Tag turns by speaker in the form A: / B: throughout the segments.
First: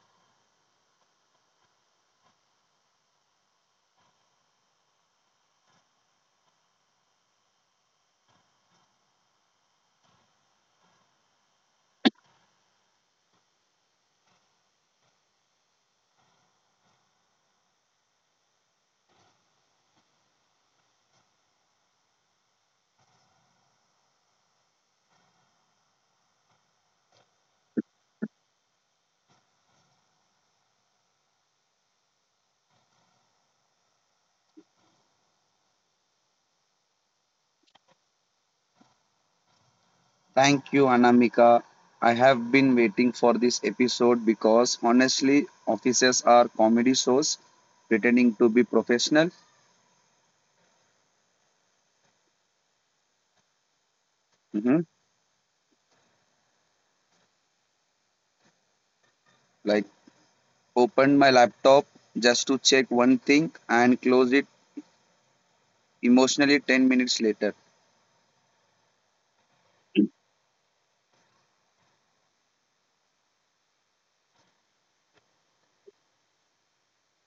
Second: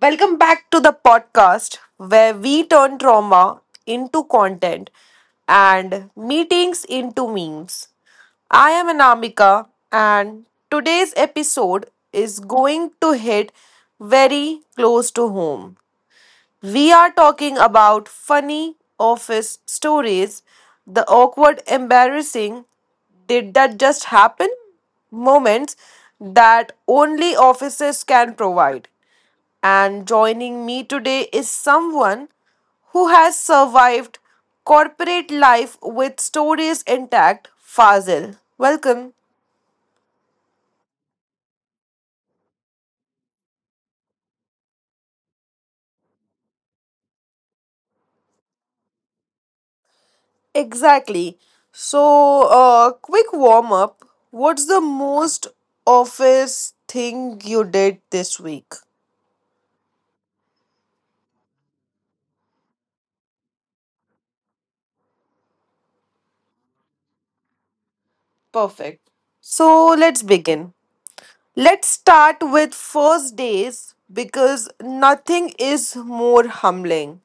A: Welcome back to the podcast where we turn trauma into content and meetings into memes. I am Anamika, and today's episode is going to hit very close to home. We are talking about funny office stories, the awkward, embarrassing, did that just happen moments that only offices can provide. And joining me today is someone who has survived corporate life with stories intact, Fazil. Welcome.
B: Thank you, Anamika. I have been waiting for this episode because honestly, offices are comedy shows pretending to be professional.
A: Exactly. So, quick warm up. What's
B: hmm
A: the most office thing you did this week?
B: Like, opened my laptop just to check one thing and close it emotionally 10 minutes later.
A: Perfect. So, let's begin. Let's start with first days because nothing is more humbling.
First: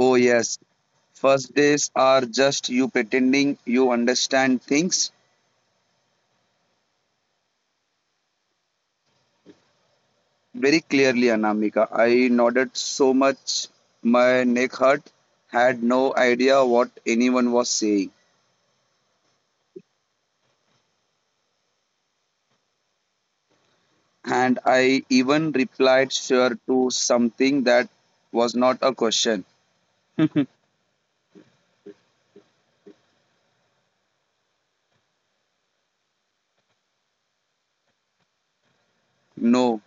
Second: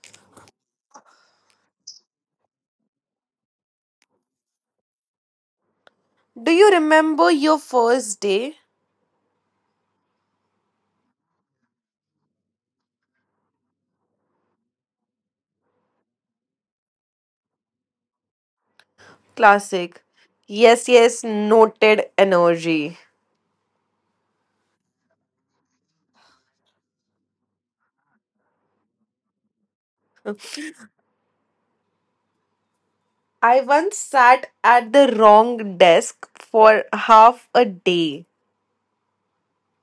B: Oh, yes, first days are just you pretending you understand things
A: Do you remember your first day?
B: very clearly, Anamika. I nodded so much my neck hurt, had no idea what anyone was saying.
A: Classic. Yes, yes, noted energy.
B: And I even replied sure to something that was not a question.
A: I once sat at the wrong desk for half a day.
B: No.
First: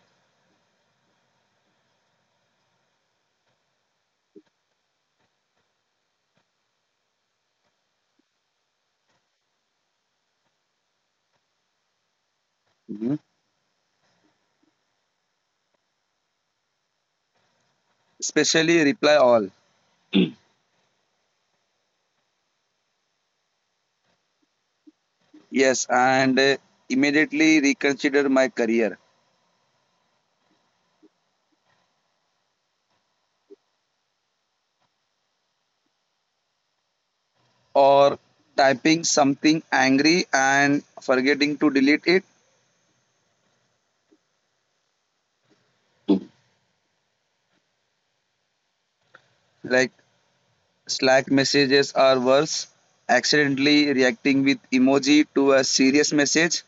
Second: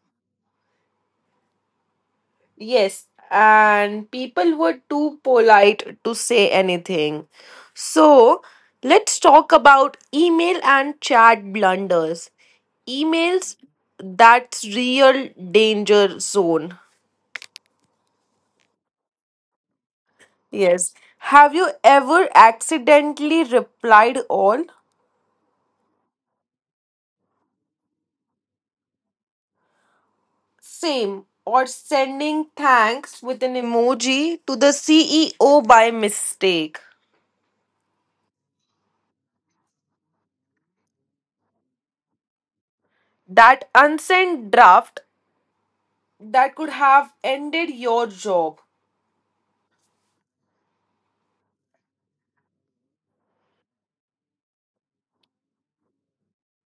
A: Yes, and people were too polite to say anything. So, let's talk about email and chat blunders.
B: Mhm.
A: Emails, that's real danger zone.
B: Especially reply all.
A: Yes. Have you ever accidentally replied all?
B: Yes, and immediately reconsider my career.
A: Same. Or sending thanks with an emoji to the CEO by mistake.
B: Or typing something angry and forgetting to delete it.
A: That unsent draft that could have ended your job.
B: Like Slack messages are worse. Accidentally reacting with emoji to a serious message.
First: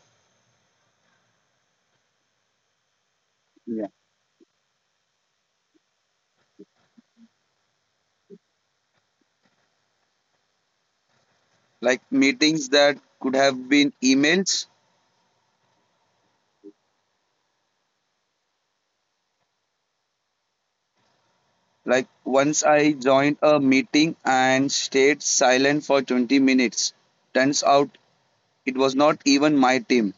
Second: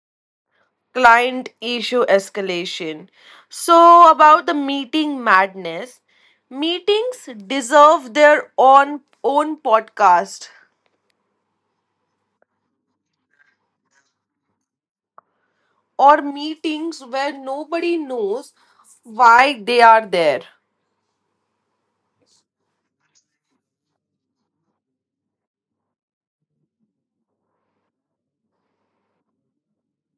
A: Client issue escalation.
B: Yeah.
A: So, about the meeting madness, meetings deserve their own podcast
B: Like meetings that could have been emails.
A: or meetings where nobody knows why they are there.
B: Like once I joined a meeting and stayed silent for 20 minutes. Turns out it was not even my team.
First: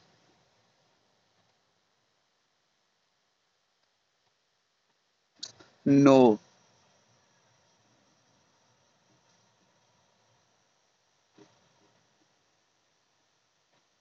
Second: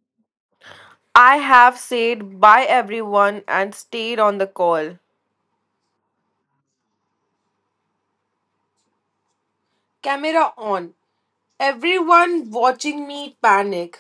A: I have said bye everyone and stayed on the call.
B: No.
A: Camera on. Everyone watching me panic.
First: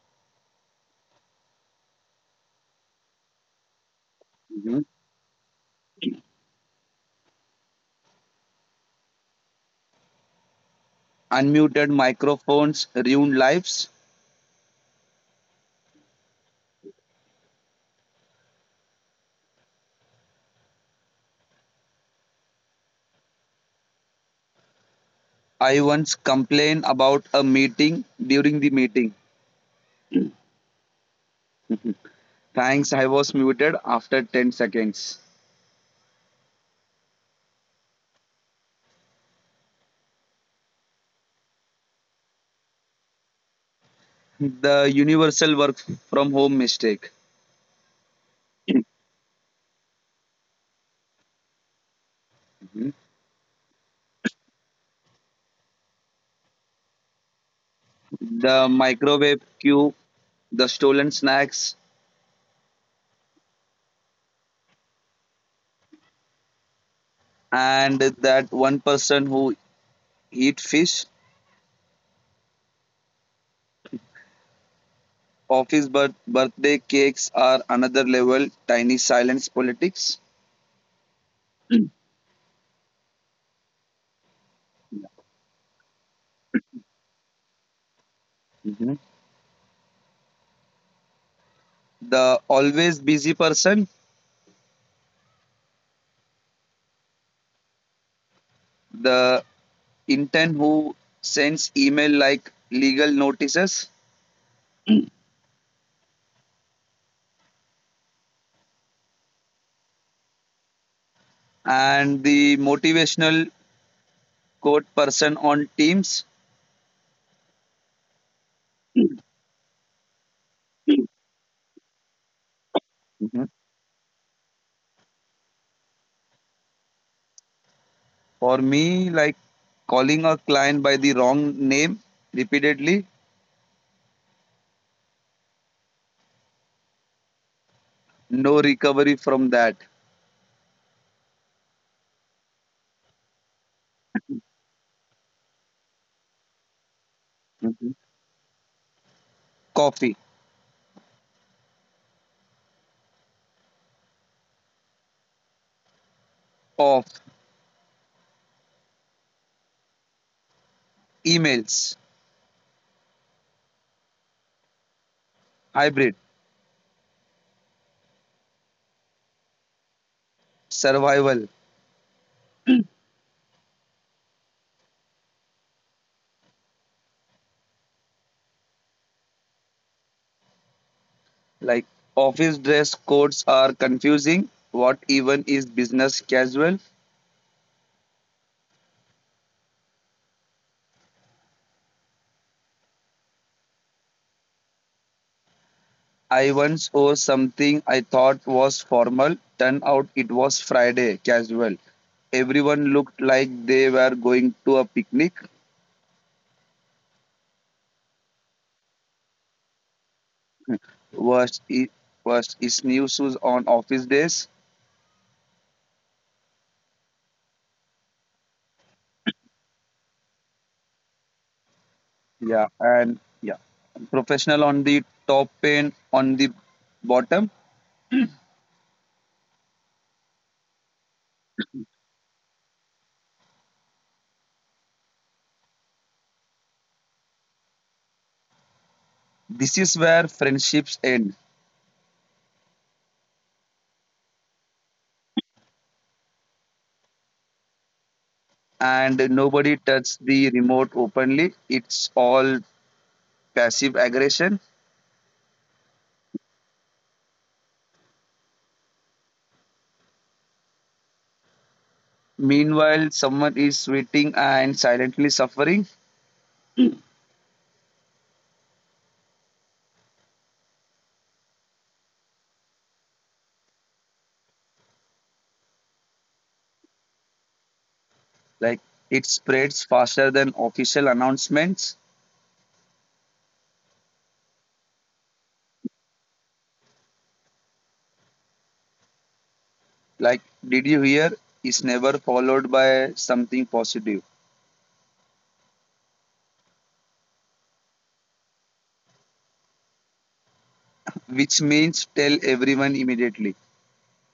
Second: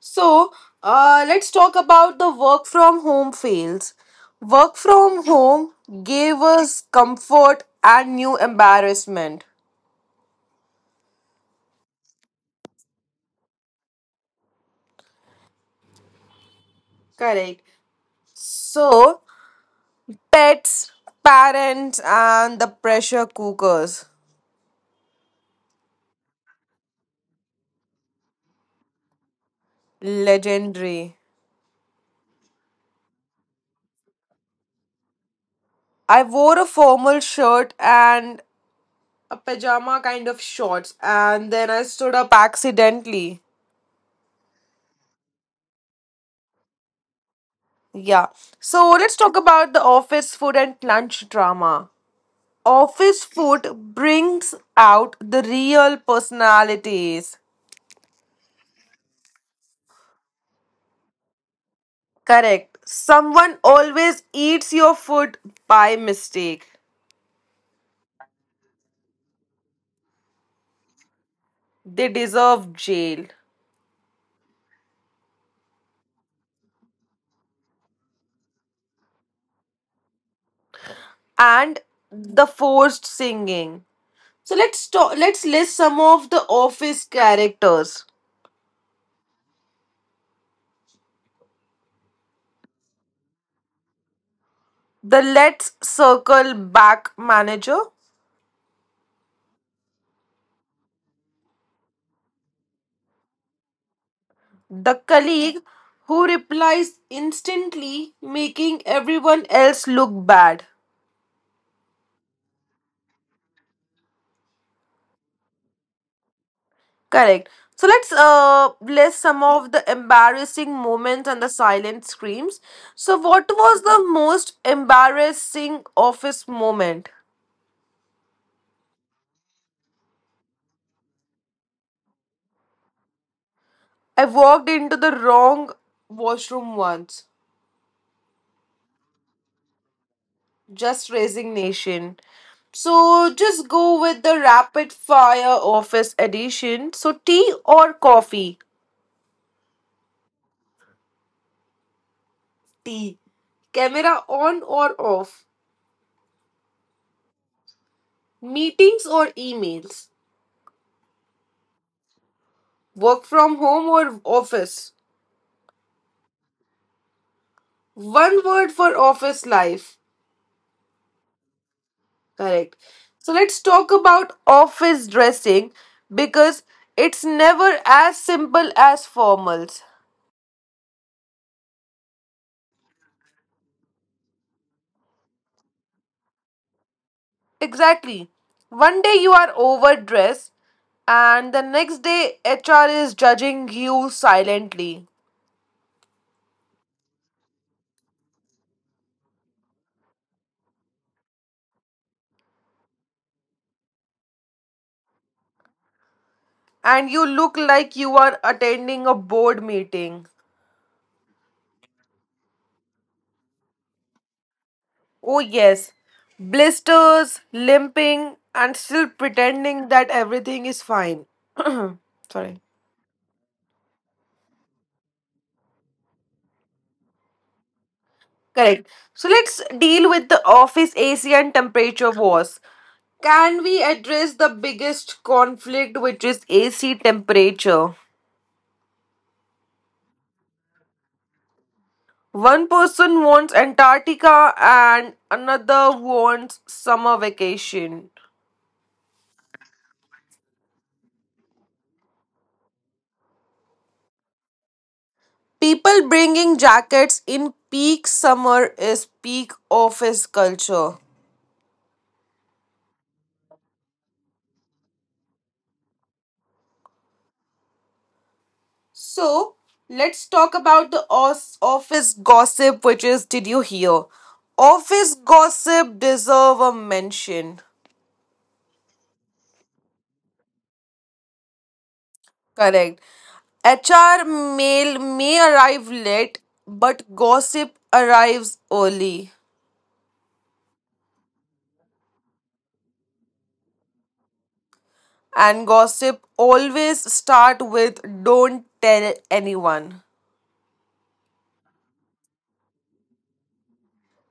A: So, let's talk about the work from home fails. Work
B: Mhm.
A: from home gave us comfort and new embarrassment.
B: Unmuted microphones ruin lives.
A: Correct. So, pets, parents, and the pressure cookers.
B: I once complained about a meeting during the meeting.
A: Legendary.
B: Thanks, I was muted after 10 seconds.
A: I wore a formal shirt and a pajama kind of shorts, and then I stood up accidentally.
B: The universal work from home mistake.
A: Yeah. So, let's talk about the office food and lunch drama.
B: Mhm.
A: Office food brings out the real personalities.
B: The microwave queue, the stolen snacks,
A: Correct. Someone always eats your food by mistake.
B: and that one person who eat fish.
A: They deserve jail.
B: Office birthday cakes are another level. Tiny silence politics.
A: And the forced singing. So let's list some of the office characters.
B: Mhm. The always busy person.
A: The let's circle back manager,
B: The intern who sends email like legal notices.
A: the colleague who replies instantly, making everyone else look bad.
B: And the motivational quote person on Teams.
A: Correct. So let's list some of the embarrassing moments and the silent screams. So
B: Mhm.
A: what was the most embarrassing office moment?
B: For me, like calling a client by the wrong name repeatedly.
A: I walked into the wrong washroom once.
B: No recovery from that.
A: Just resignation. So just go with the rapid fire office edition. So tea
B: Mhm.
A: or coffee?
B: Coffee.
A: Tea. Camera on or off?
B: Off.
A: Meetings or emails?
B: Emails.
A: Work from home or office?
B: Hybrid.
A: One word for office life.
B: Survival.
A: Correct. So let's talk about office dressing because it's never as simple as formals.
B: Like office dress codes are confusing. What even is business casual?
A: Exactly. One day you are overdressed, and the next day HR is judging you silently,
B: I once wore something I thought was formal. Turned out it was Friday casual. Everyone looked like they were going to a picnic.
A: and you look like you are attending a board meeting.
B: Worst is, Worst is new shoes on office days.
A: Oh, yes. Blisters, limping, and still pretending that everything is fine. Sorry.
B: Yeah, and yeah, professional on the top and on the bottom.
A: Correct. So let's deal with the office AC and temperature wars. Can we address the biggest conflict, which is AC temperature?
B: This is where friendships end.
A: One person wants Antarctica and another wants summer vacation.
B: And nobody touched the remote openly. It's all passive aggression.
A: People bringing jackets in peak summer is peak office culture.
B: Meanwhile, someone is sweating and silently suffering.
A: So let's talk about the office gossip, which is did you hear? Office gossip deserve a mention.
B: Like it spreads faster than official announcements.
A: Correct. HR mail may arrive late, but gossip arrives early.
B: Like, did you hear? Is never followed by something positive,
A: And gossip always start with don't tell anyone.
B: which means tell everyone immediately,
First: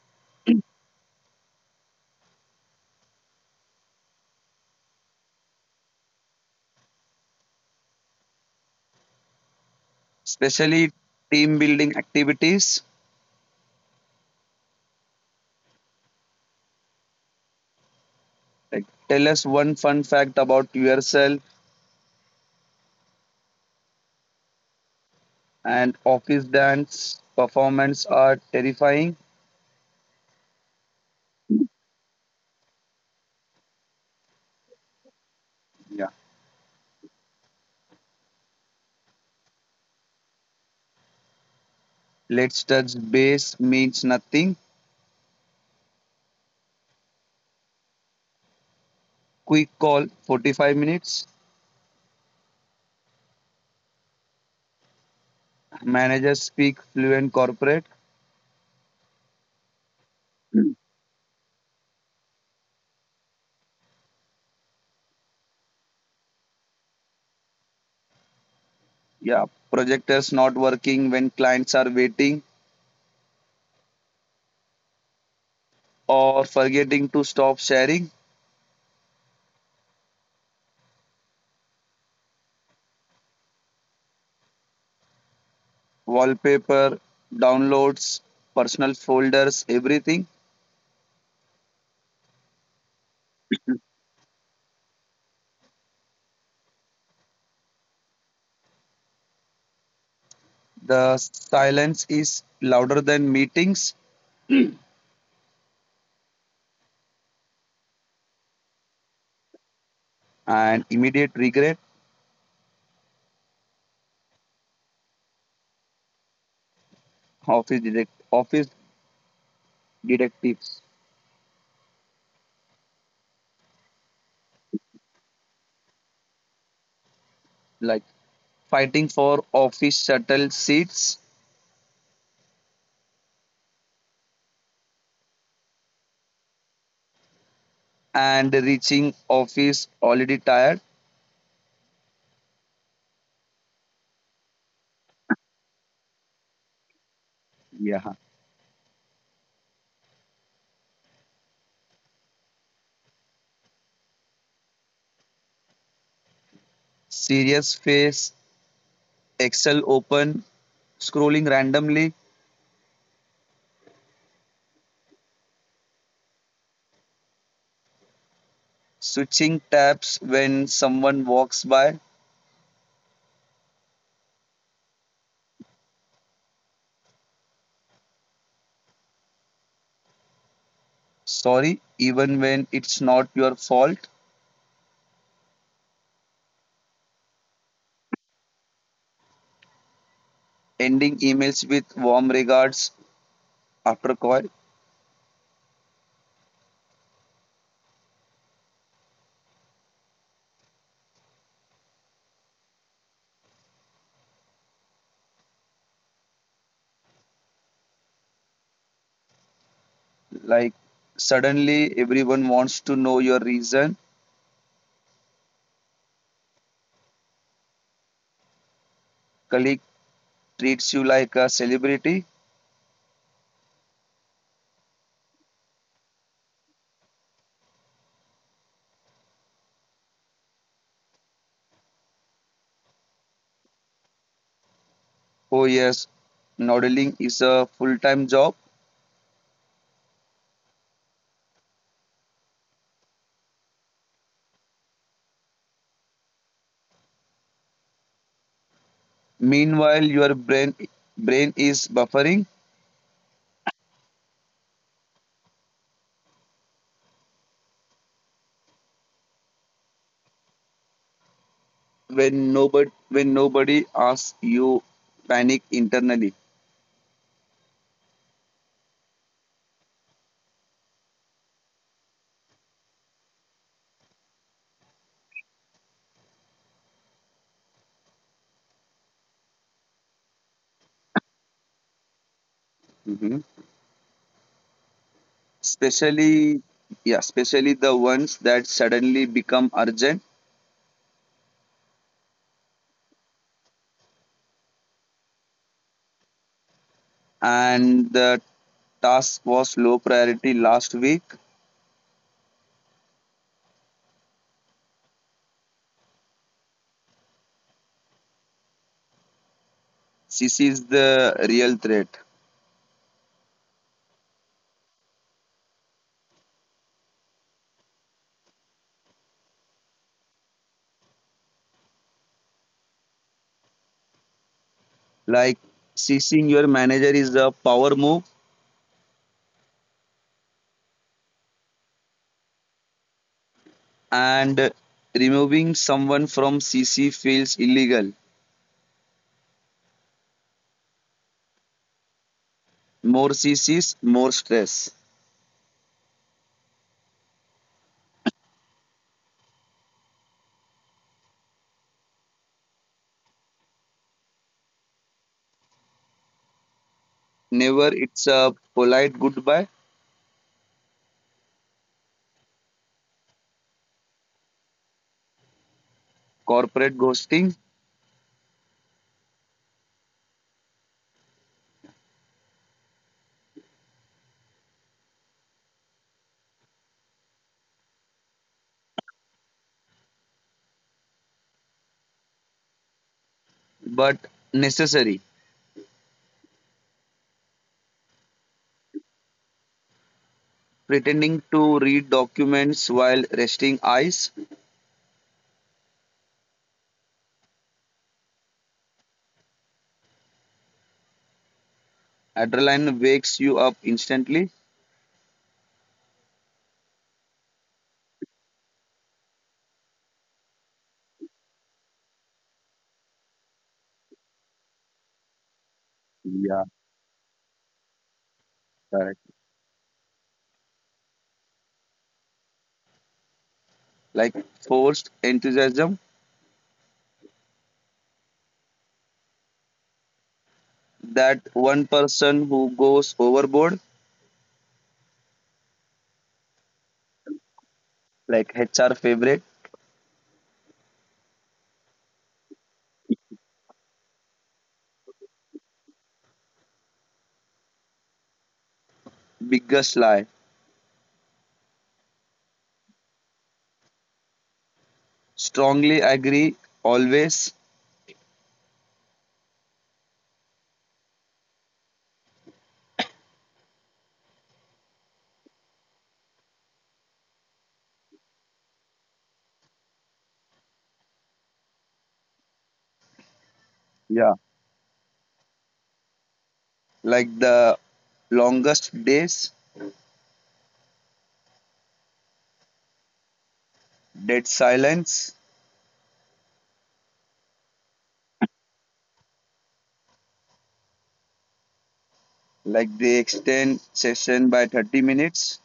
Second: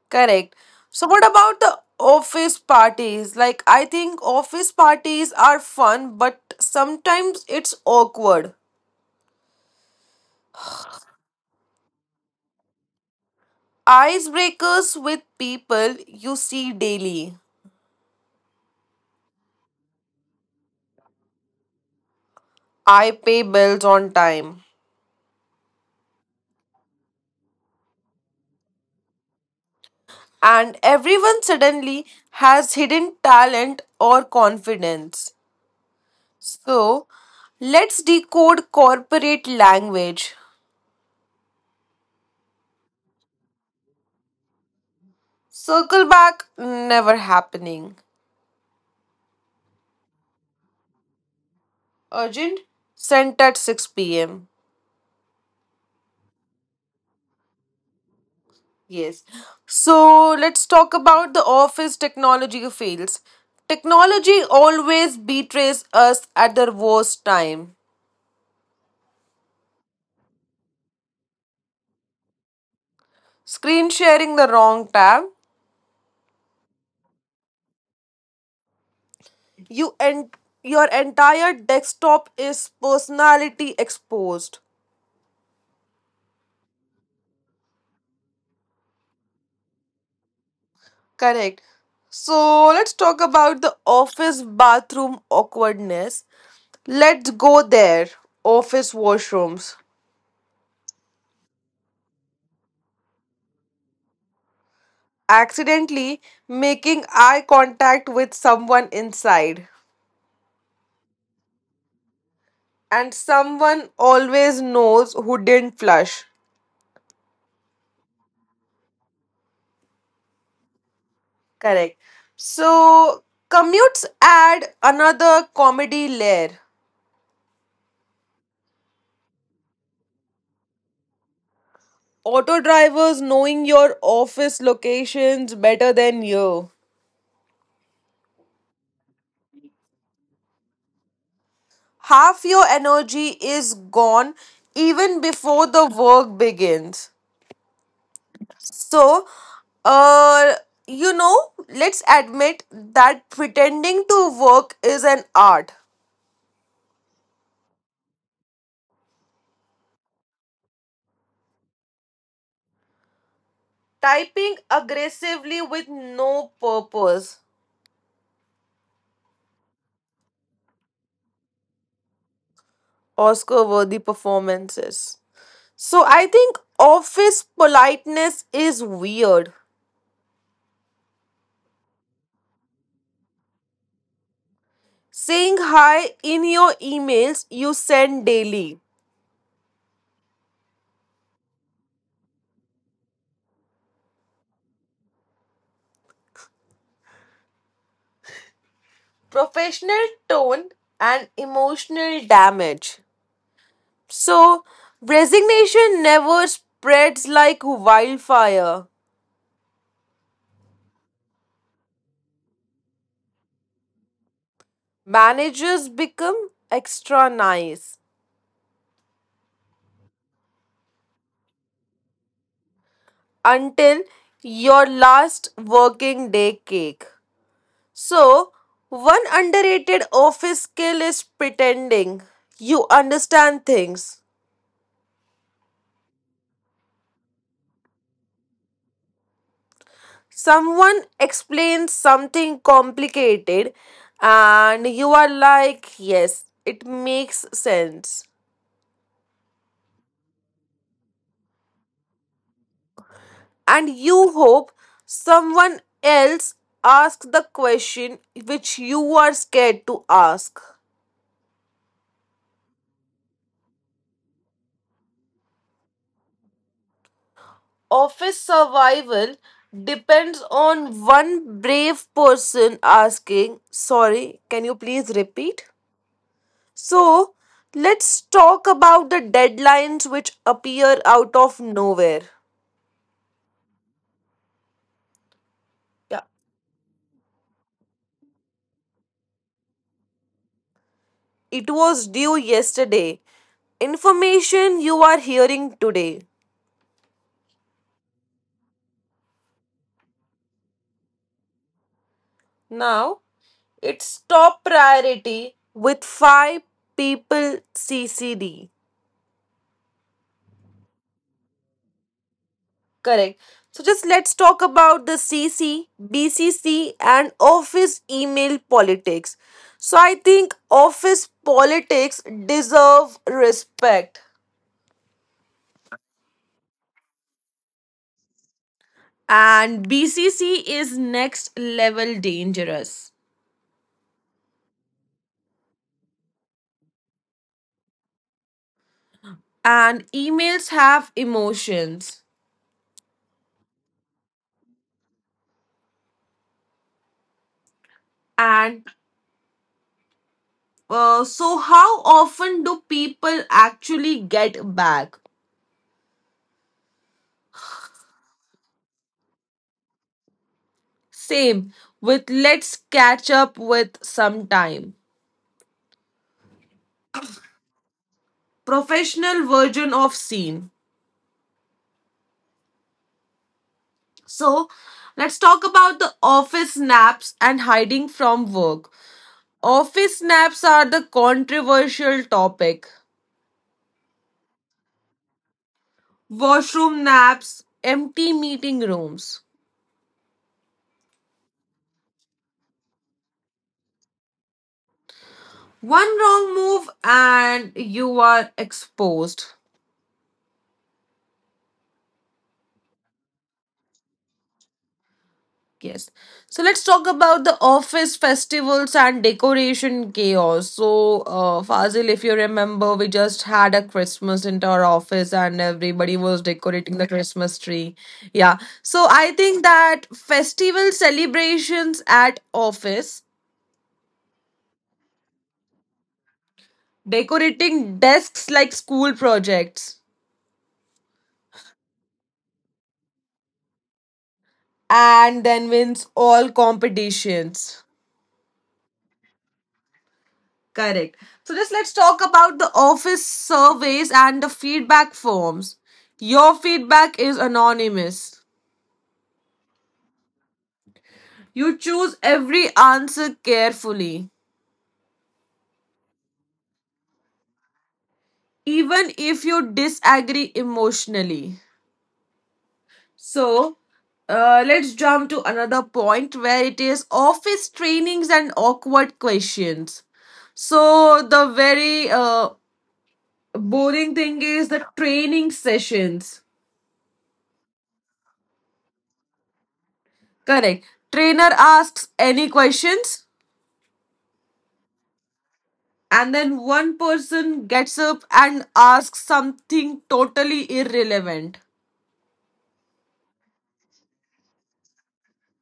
A: Correct. So what about the office parties? Like I think office parties are fun, but sometimes it's awkward.
B: especially team building activities.
A: Icebreakers with people you see daily.
B: Like, tell us one fun fact about yourself,
A: I pay bills on time.
B: and office dance performance are terrifying.
A: And everyone
B: Yeah.
A: suddenly has hidden talent or confidence. So, let's decode corporate language.
B: Let's touch base means nothing.
A: Circle back, never happening.
B: Quick call 45 minutes.
A: Urgent, sent at 6 pm.
B: Managers speak fluent corporate.
A: Yes. So, let's talk about the office technology fails. Technology always betrays us at the worst time.
B: Yeah, projectors not working when clients are waiting
A: Screen sharing the wrong tab.
B: or forgetting to stop sharing.
A: You and your entire desktop is personality exposed.
B: Wallpaper, downloads, personal folders, everything.
A: Correct. So let's talk about the office bathroom awkwardness. Let's go there. Office washrooms.
B: The silence is louder than meetings
A: Accidentally making eye contact with someone inside.
B: and immediate regret.
A: And someone always knows who didn't flush.
B: Office detectives
A: Correct. So commutes add another comedy layer.
B: like fighting for office shuttle seats
A: Auto drivers knowing your office locations better than you.
B: and reaching office already tired.
A: Half your energy is gone even before the work begins.
B: Yeah.
A: So, uh, you know, let's admit that pretending to work is an art.
B: Serious face, Excel open, scrolling randomly,
A: Typing aggressively with no purpose.
B: switching tabs when someone walks by.
A: Oscar worthy performances. So, I think office politeness is weird.
B: Sorry, even when it's not your fault.
A: Saying hi in your emails you send daily.
B: Ending emails with warm regards after call.
A: Professional tone and emotional damage. So, resignation never spreads like wildfire.
B: Like suddenly everyone wants to know your reason.
A: Managers become extra nice
B: Colleague treats you like a celebrity.
A: until your last working day cake. So, one underrated office skill is pretending you understand things.
B: Oh yes, modeling is a full-time job.
A: Someone explains something complicated and you are like, yes, it makes sense.
B: Meanwhile, your brain is buffering.
A: And you hope someone else asks the question which you are scared to ask.
B: When nobody asks, you panic internally.
A: Office survival depends on one brave person asking, sorry, can you please repeat? So, let's talk about the deadlines which appear out of nowhere.
B: hmm
A: Yeah.
B: Especially yeah, especially the ones that suddenly become urgent
A: It was due yesterday. Information you are hearing today.
B: and the task was low priority last week.
A: Now it's top priority with five people CCD.
B: This is the real threat.
A: Correct. So just let's talk about the CC, BCC, and office email politics. So I think office politics deserve respect.
B: Like ceasing your manager is a power move
A: And BCC is next level dangerous.
B: and removing someone from CC feels illegal.
A: And emails have emotions.
B: More CCs, more stress.
A: And so, how often do people actually get back?
B: Never it's a polite goodbye,
A: Same with let's catch up with some time.
B: corporate ghosting,
A: Professional version of scene. So, let's talk about the office naps and hiding from work. Office naps are the controversial topic.
B: but necessary.
A: Washroom naps, empty meeting rooms.
B: Pretending to read documents while resting eyes,
A: One wrong move and you are exposed.
B: adrenaline wakes you up instantly.
A: Yes. So let's talk about the office festivals and decoration chaos. So, Fazil, if you remember, we just had a Christmas into our office and everybody was
B: Yeah,
A: decorating the Christmas tree. Yeah. So
B: correct.
A: I think that festival celebrations at office,
B: Like forced enthusiasm,
A: decorating desks like school projects,
B: that one person who goes overboard,
A: and then wins all competitions.
B: like HR favorite,
A: Correct. So just let's talk about the office surveys and the feedback forms. Your feedback is anonymous.
B: biggest lie.
A: You choose every answer carefully,
B: Strongly agree, always.
A: even if you disagree emotionally. So, let's jump to another point where it is office trainings and awkward questions. So, the very boring
B: Yeah.
A: thing is the training sessions.
B: Like the longest days,
A: Correct. Trainer asks any questions
B: dead silence.
A: and then one person gets up and asks something totally irrelevant.
B: Like they extend session by 30 minutes,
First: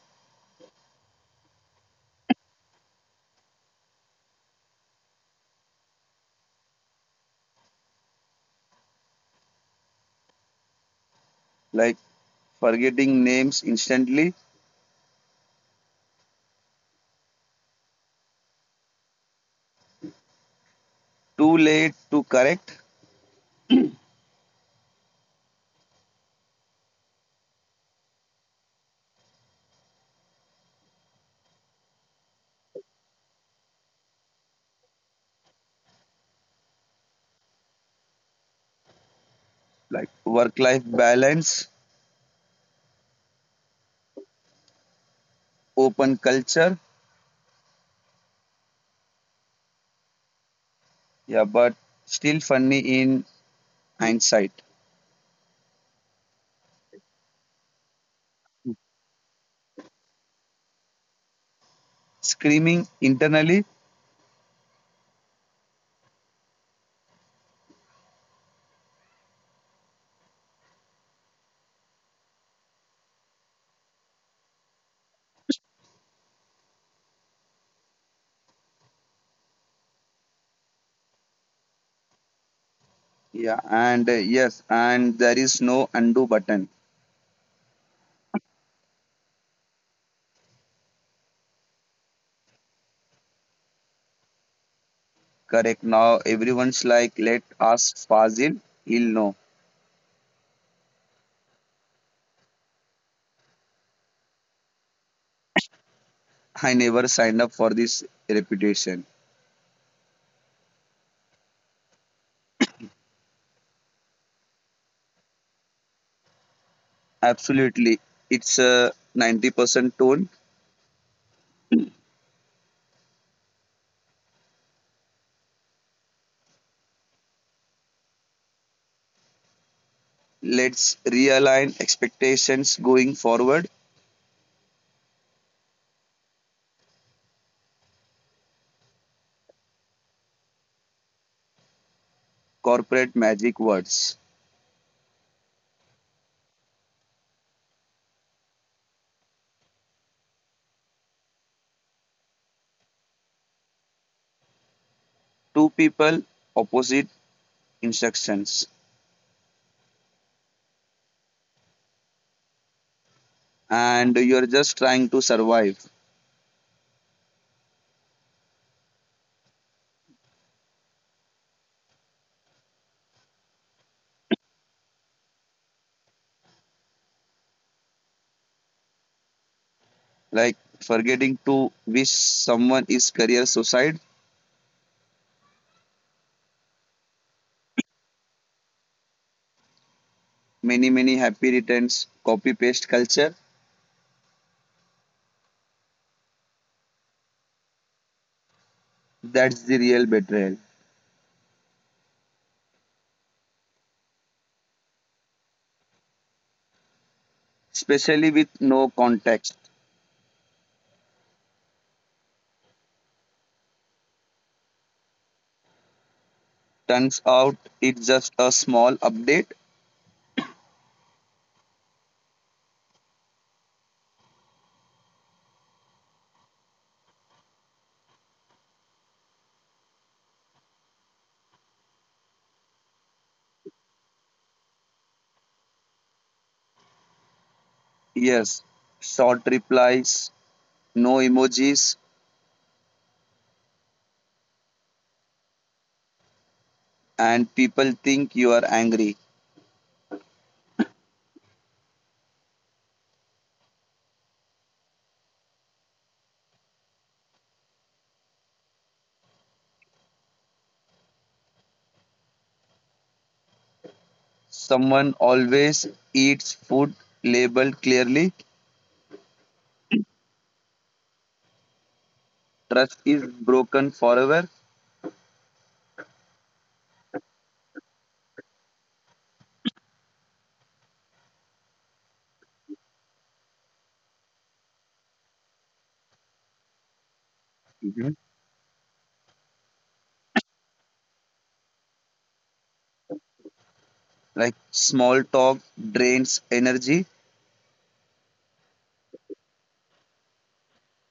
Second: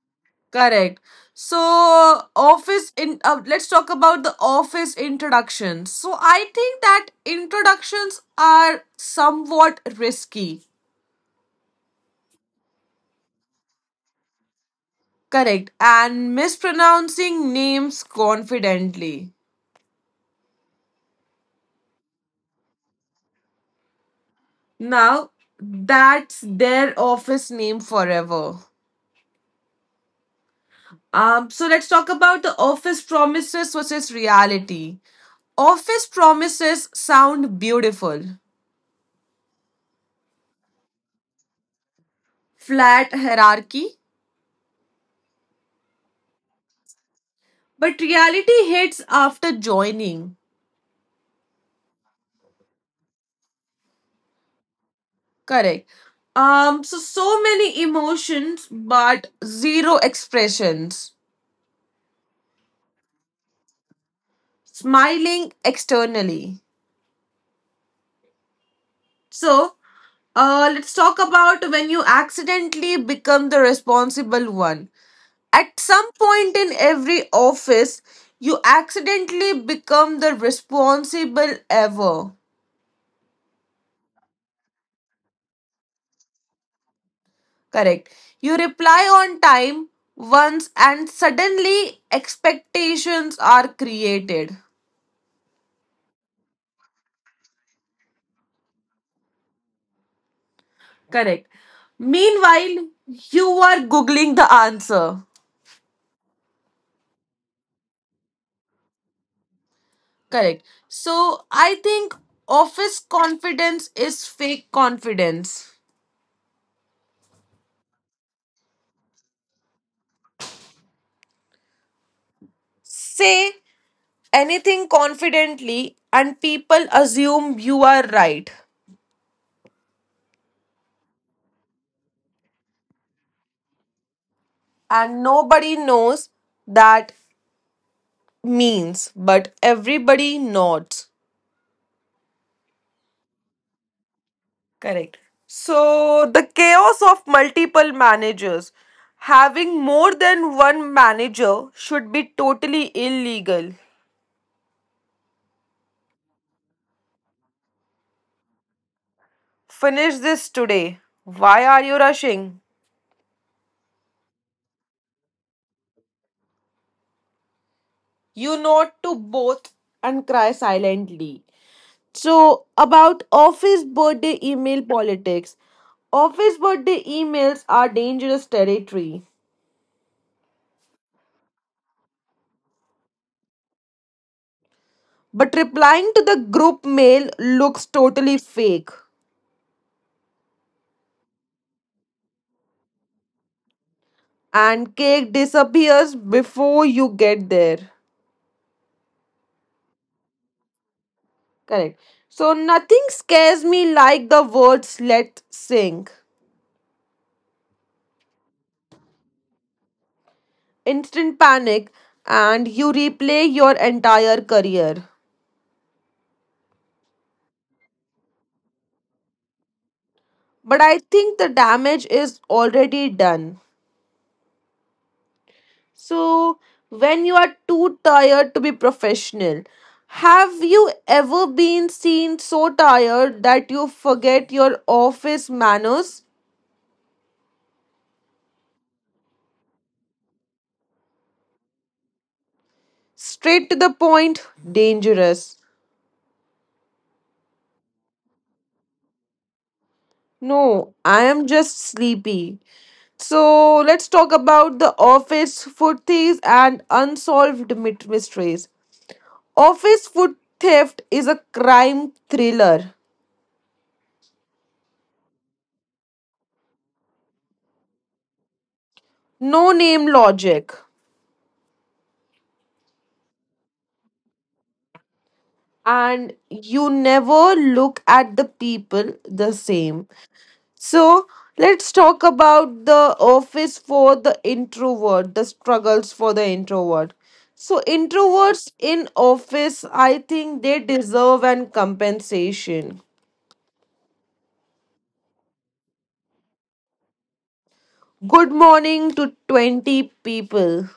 A: Correct. So office in let's talk about the office introductions. So I think that introductions are somewhat risky.
B: like forgetting names instantly,
A: Correct. And mispronouncing names confidently.
B: too late to correct,
A: Now that's their office name forever. So let's talk about the office promises versus reality. Office promises sound beautiful,
B: like work life balance,
A: flat hierarchy,
B: open culture,
A: but reality hits after joining.
B: yeah, but still funny in hindsight.
A: Correct. So many emotions, but zero expressions.
B: Screaming internally,
A: Smiling externally. So, let's talk about when you accidentally become the responsible one. At some point in every office, you accidentally become the responsible ever.
B: yeah, and yes, and there is no undo button.
A: Correct. You reply on time once and suddenly expectations are created.
B: Correct now, everyone's like, let us Fazil, he'll know.
A: Correct. Meanwhile, you are googling the answer.
B: I never signed up for this reputation.
A: Correct. So I think office confidence is fake confidence.
B: Absolutely, it's a 90% tone.
A: Say anything confidently and people assume you are right
B: Let's realign expectations going forward.
A: and nobody knows that means but everybody nods
B: Corporate magic words.
A: correct. So the chaos of multiple managers, having more than one manager should be totally illegal.
B: Two people, opposite instructions.
A: Finish this today, why are you rushing?
B: And you're just trying to survive.
A: You nod to both and cry silently. So, about office birthday email politics. Office birthday emails are dangerous territory.
B: Like forgetting to wish someone is career suicide.
A: But replying to the group mail looks totally fake.
B: Many, many happy returns. Copy paste culture.
A: And cake disappears before you get there.
B: That's the real betrayal.
A: Correct. So, nothing scares me like the words let's sink.
B: Especially with no context.
A: Instant panic, and you replay your entire career.
B: Turns out it's just a small update.
A: But I think the damage is already done. So, when you are too tired to be professional, have you ever been seen so tired that you forget your office manners?
B: Yes. Short replies, no emojis,
A: Straight to the point, dangerous.
B: and people think you are angry.
A: No, I am just sleepy. So, let's talk about the office food thieves and unsolved mysteries. Office food theft is a crime thriller.
B: Someone always eats food labeled clearly.
A: No name logic.
B: Trust is broken forever.
A: And you never look at the people the same. So let's talk about the office for the introvert, the struggles for the introvert. So
B: Mhm.
A: introverts in office, I think they deserve an compensation.
B: Like small talk drains energy,
A: Good morning to 20 people.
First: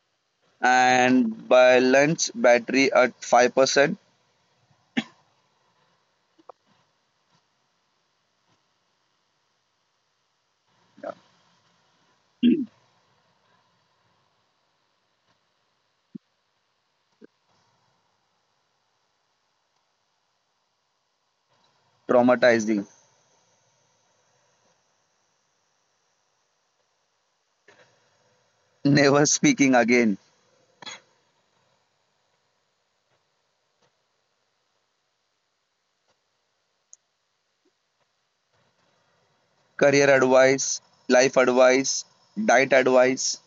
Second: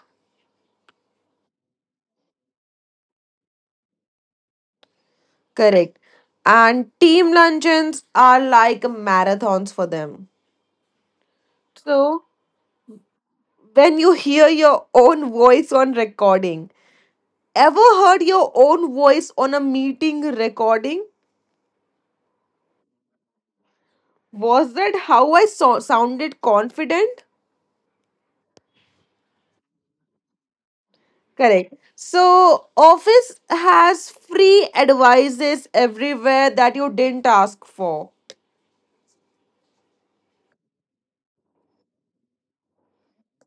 B: and by lunch, battery at 5%.
A: Correct. And team luncheons are like marathons for them. So when you hear your own voice on recording. Ever heard your own voice on a meeting recording?
B: Traumatizing.
A: Was that how I sounded confident?
B: Never speaking again.
A: Correct. So, Office has free advices everywhere that you didn't ask for.
B: Career advice, life advice, diet advice.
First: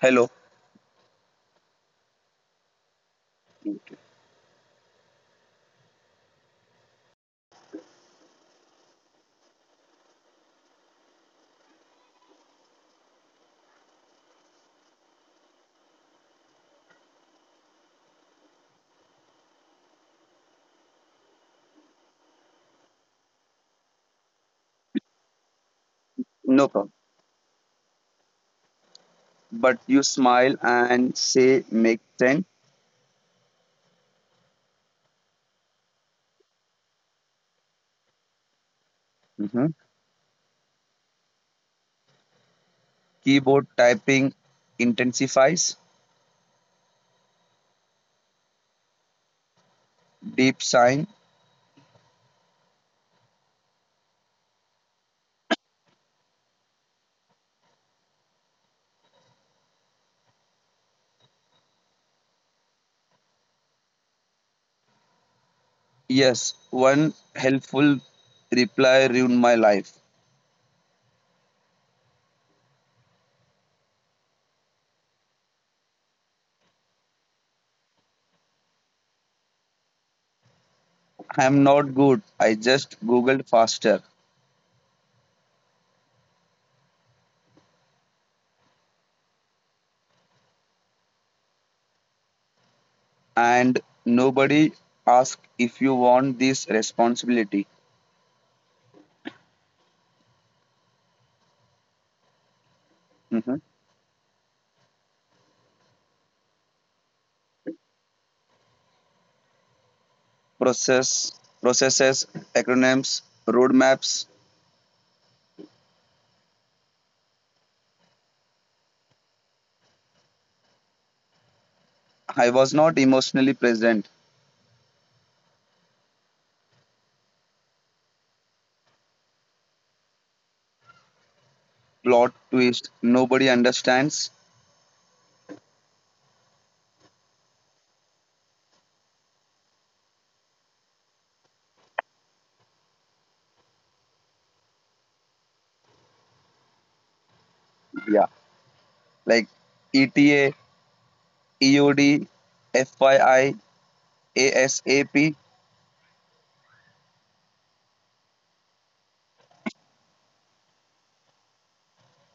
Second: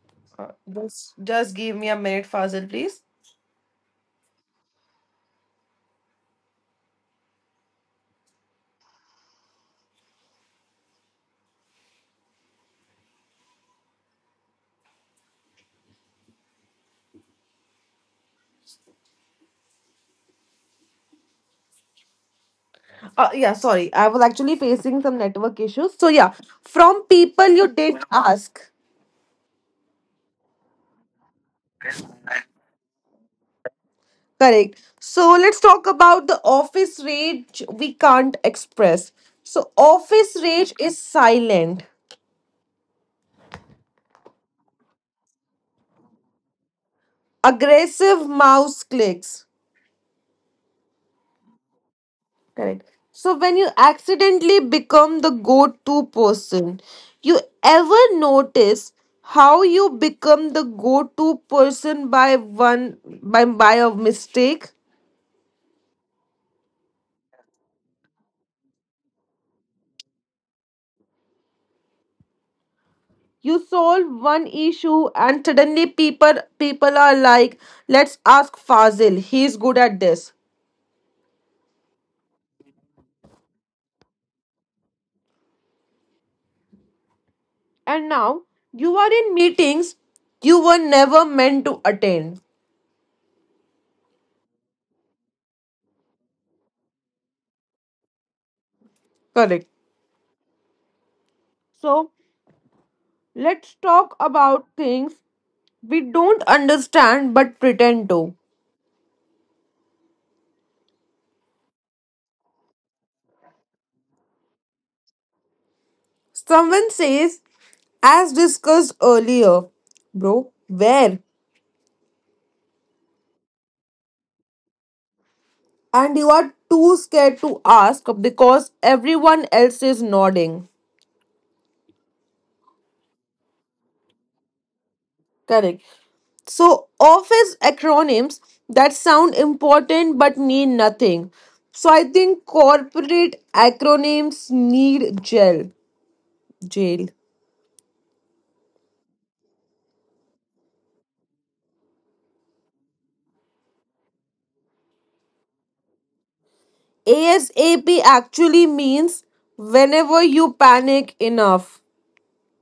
B: Hello,
A: Uh, just, give me a minute, Fazil, please. Yeah, sorry. I was actually facing some network issues. So, yeah, from
B: no
A: people
B: problem.
A: you didn't ask.
B: But you smile and say, make sense.
A: Correct. So let's talk about the office rage we can't express. So
B: Mhm.
A: office rage is silent,
B: Keyboard typing intensifies.
A: aggressive mouse clicks.
B: Deep sign.
A: Correct. So when you accidentally become the go-to person, you ever notice how you become the go-to person by one by a mistake?
B: Yes, one helpful reply ruined my life.
A: You solve one issue and suddenly people are like, let's ask Fazil, he's good at this
B: I'm not good. I just Googled faster.
A: and now you are in meetings you were never meant to attend.
B: And nobody asked if you want this responsibility.
A: Correct. So let's
B: Mhm.
A: talk about things we don't understand but pretend to.
B: Process, processes, acronyms, roadmaps.
A: Someone says, as discussed earlier, bro, where?
B: I was not emotionally present.
A: And you are too scared to ask because everyone else is nodding.
B: Plot twist. Nobody understands.
A: Correct. So, office acronyms that sound important but mean nothing. So, I think corporate acronyms need gel. Jail.
B: Yeah. Like ETA EOD FYI. ASAP.
A: ASAP actually means whenever you panic enough,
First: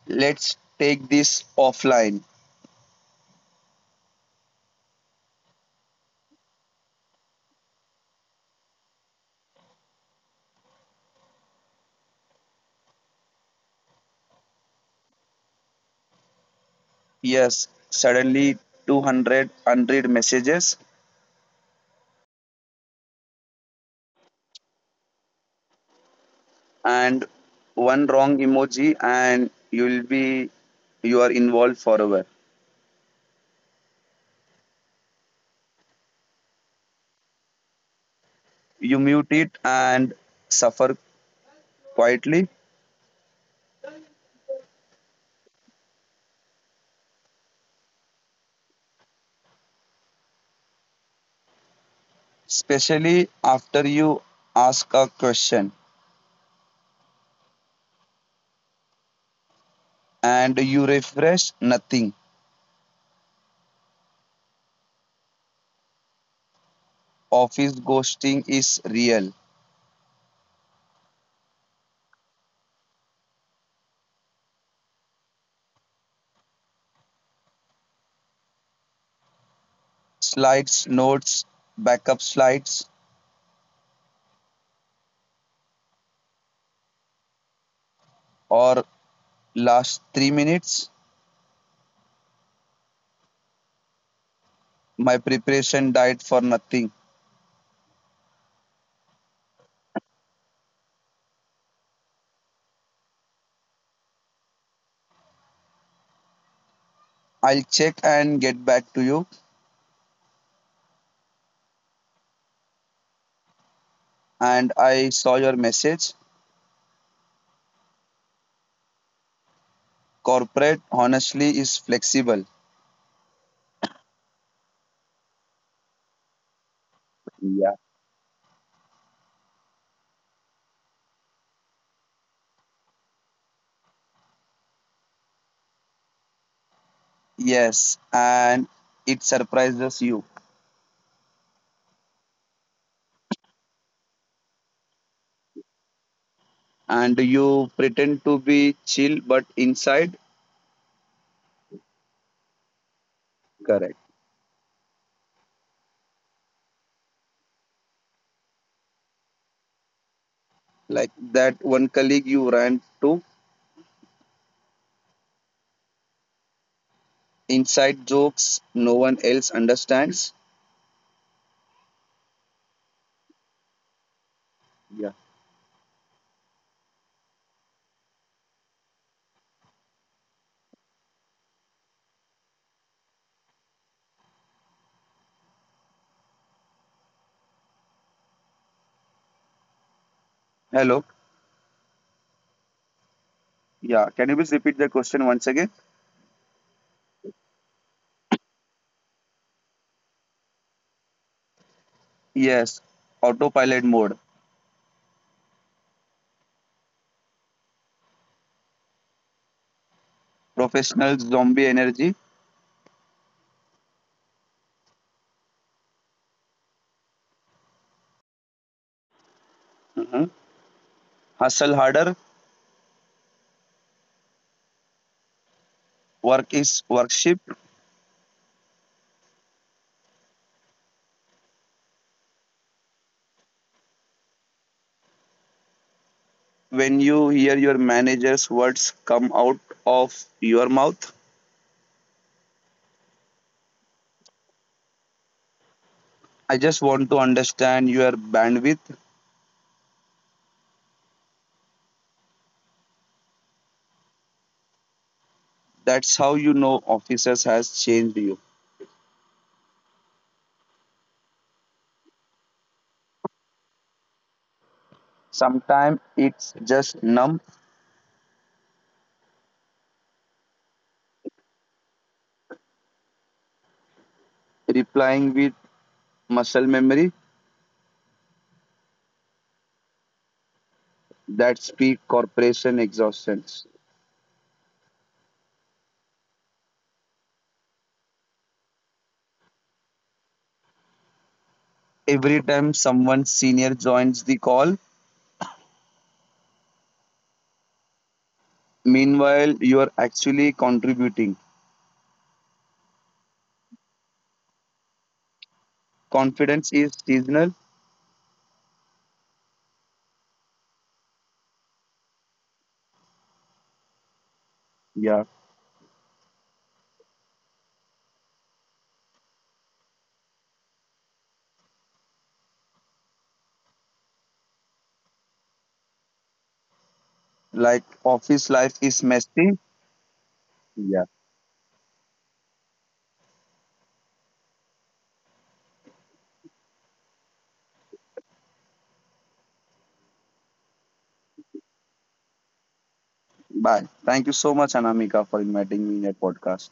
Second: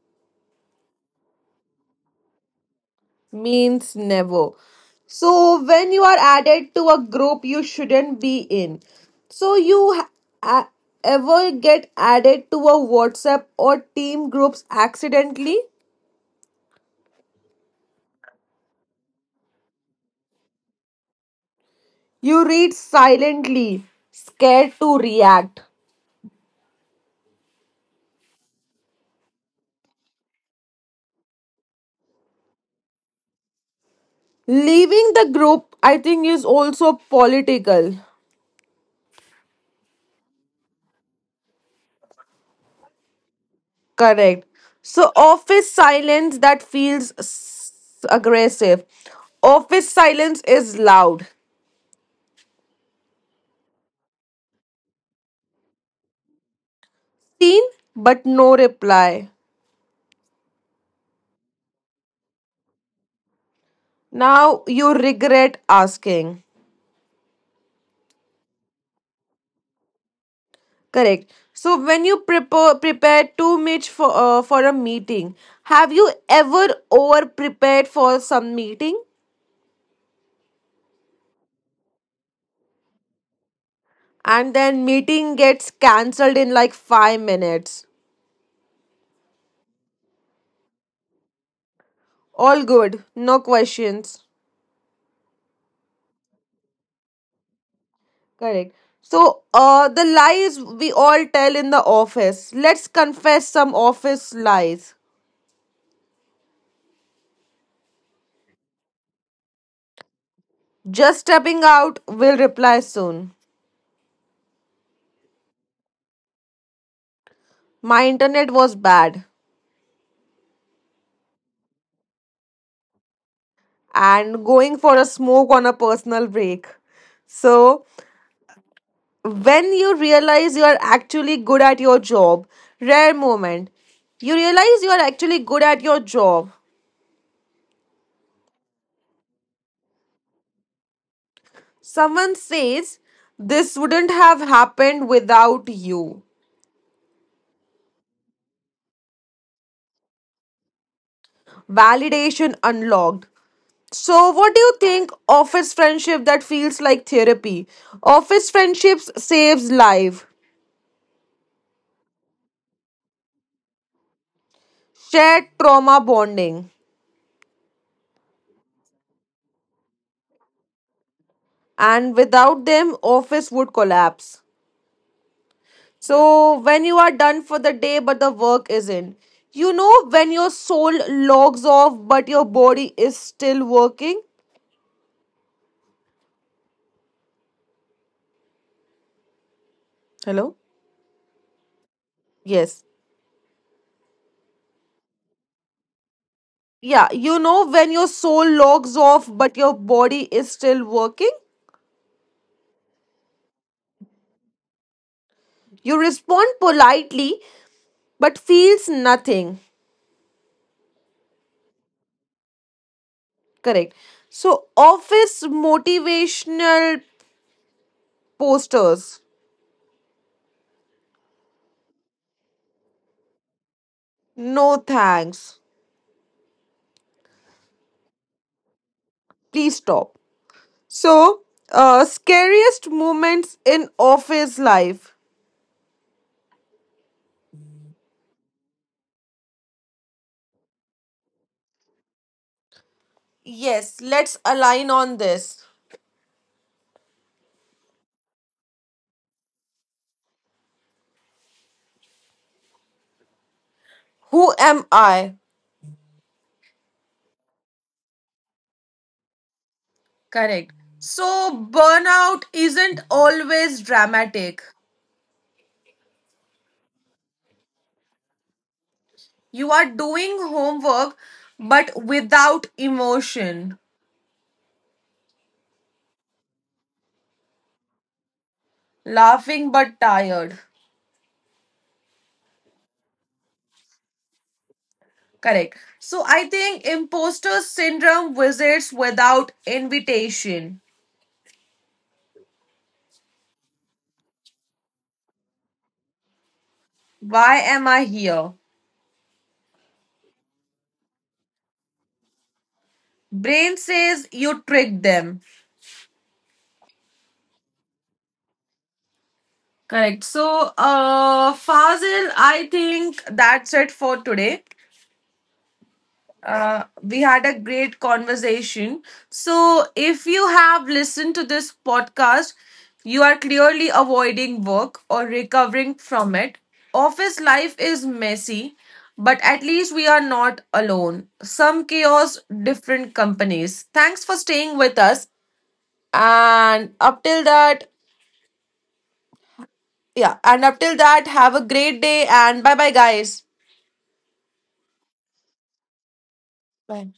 B: Let's take this offline.
A: means never. So, when you are added to a group you shouldn't be in, so you a- ever get added to a WhatsApp or team groups accidentally?
B: Yes, suddenly 200 unread messages
A: You read silently, scared to react.
B: and one wrong emoji, and you are involved forever.
A: Leaving the group, I think, is also political.
B: You mute it and suffer quietly,
A: Correct. So, office silence that feels aggressive. Office silence is loud.
B: especially after you ask a question
A: Seen, but no reply.
B: and you refresh nothing.
A: Now you regret asking.
B: Office ghosting is real.
A: Correct. So when you prepare too much for for a meeting, have you ever over prepared for some meeting?
B: Slides, notes, backup slides,
A: And then meeting gets cancelled in like 5 minutes,
B: or last 3 minutes.
A: all good, no questions.
B: My preparation died for nothing.
A: Correct. So the lies we all tell in the office, let's confess some office lies.
B: I'll check and get back to you.
A: Just stepping out, will reply soon.
B: And I saw your message.
A: My internet was bad.
B: Corporate honestly is flexible.
A: And going for a smoke on a personal break. So
B: Yeah.
A: when you realize you are actually good at your job, rare moment, you realize you are actually good at your job.
B: Yes. And it surprises you.
A: Someone says, this wouldn't have happened without you.
B: And you pretend to be chill, but inside,
A: Validation unlocked.
B: correct.
A: So, what do you think office friendship that feels like therapy? Office friendships saves life,
B: Like that one colleague you ran to,
A: shared trauma bonding,
B: inside jokes no one else understands.
A: and without them, office would collapse.
B: Yeah.
A: So, when you are done for the day but the work isn't, you know when your soul logs off but your body is still working? Hello?
B: Hello.
A: Yes.
B: Yeah. Can you please repeat the question once again?
A: Yeah, you know, when your soul logs off but your body is still working,
B: Yes. Autopilot mode,
A: you respond politely but feels nothing.
B: professional zombie energy.
A: Correct. So, office motivational posters.
B: Mhm. Hustle harder,
A: No thanks.
B: work is worship.
A: Please stop. So, scariest moments in office life.
B: When you hear your manager's words come out of your mouth,
A: Yes, let's align on this.
B: I just want to understand your bandwidth.
A: Who am I?
B: That's how you know officers has changed you.
A: Correct. So, burnout isn't always dramatic.
B: Sometimes it's just numb,
A: You are doing homework but without emotion,
B: replying with muscle memory,
A: laughing but tired.
B: that speak corporation exhaustions.
A: Correct. So I think imposter syndrome visits without invitation.
B: Every time someone senior joins the call,
A: Why am I here?
B: meanwhile you are actually contributing.
A: Brain says you tricked them.
B: Confidence is seasonal.
A: Correct. So, Fazil, I think that's it for today.
B: Yeah.
A: We had a great conversation. So, if you have listened to this podcast, you are clearly avoiding work or recovering from it. Office life is
B: Like
A: messy,
B: office life
A: but
B: is
A: at least we
B: messy.
A: are not alone.
B: Yeah.
A: Some chaos, different companies. Thanks for staying with us. And up till that, yeah, and up till that, have a great day and bye bye, guys.
B: Bye. Thank you so much, Anamika, for inviting me in your
A: Bye.
B: podcast.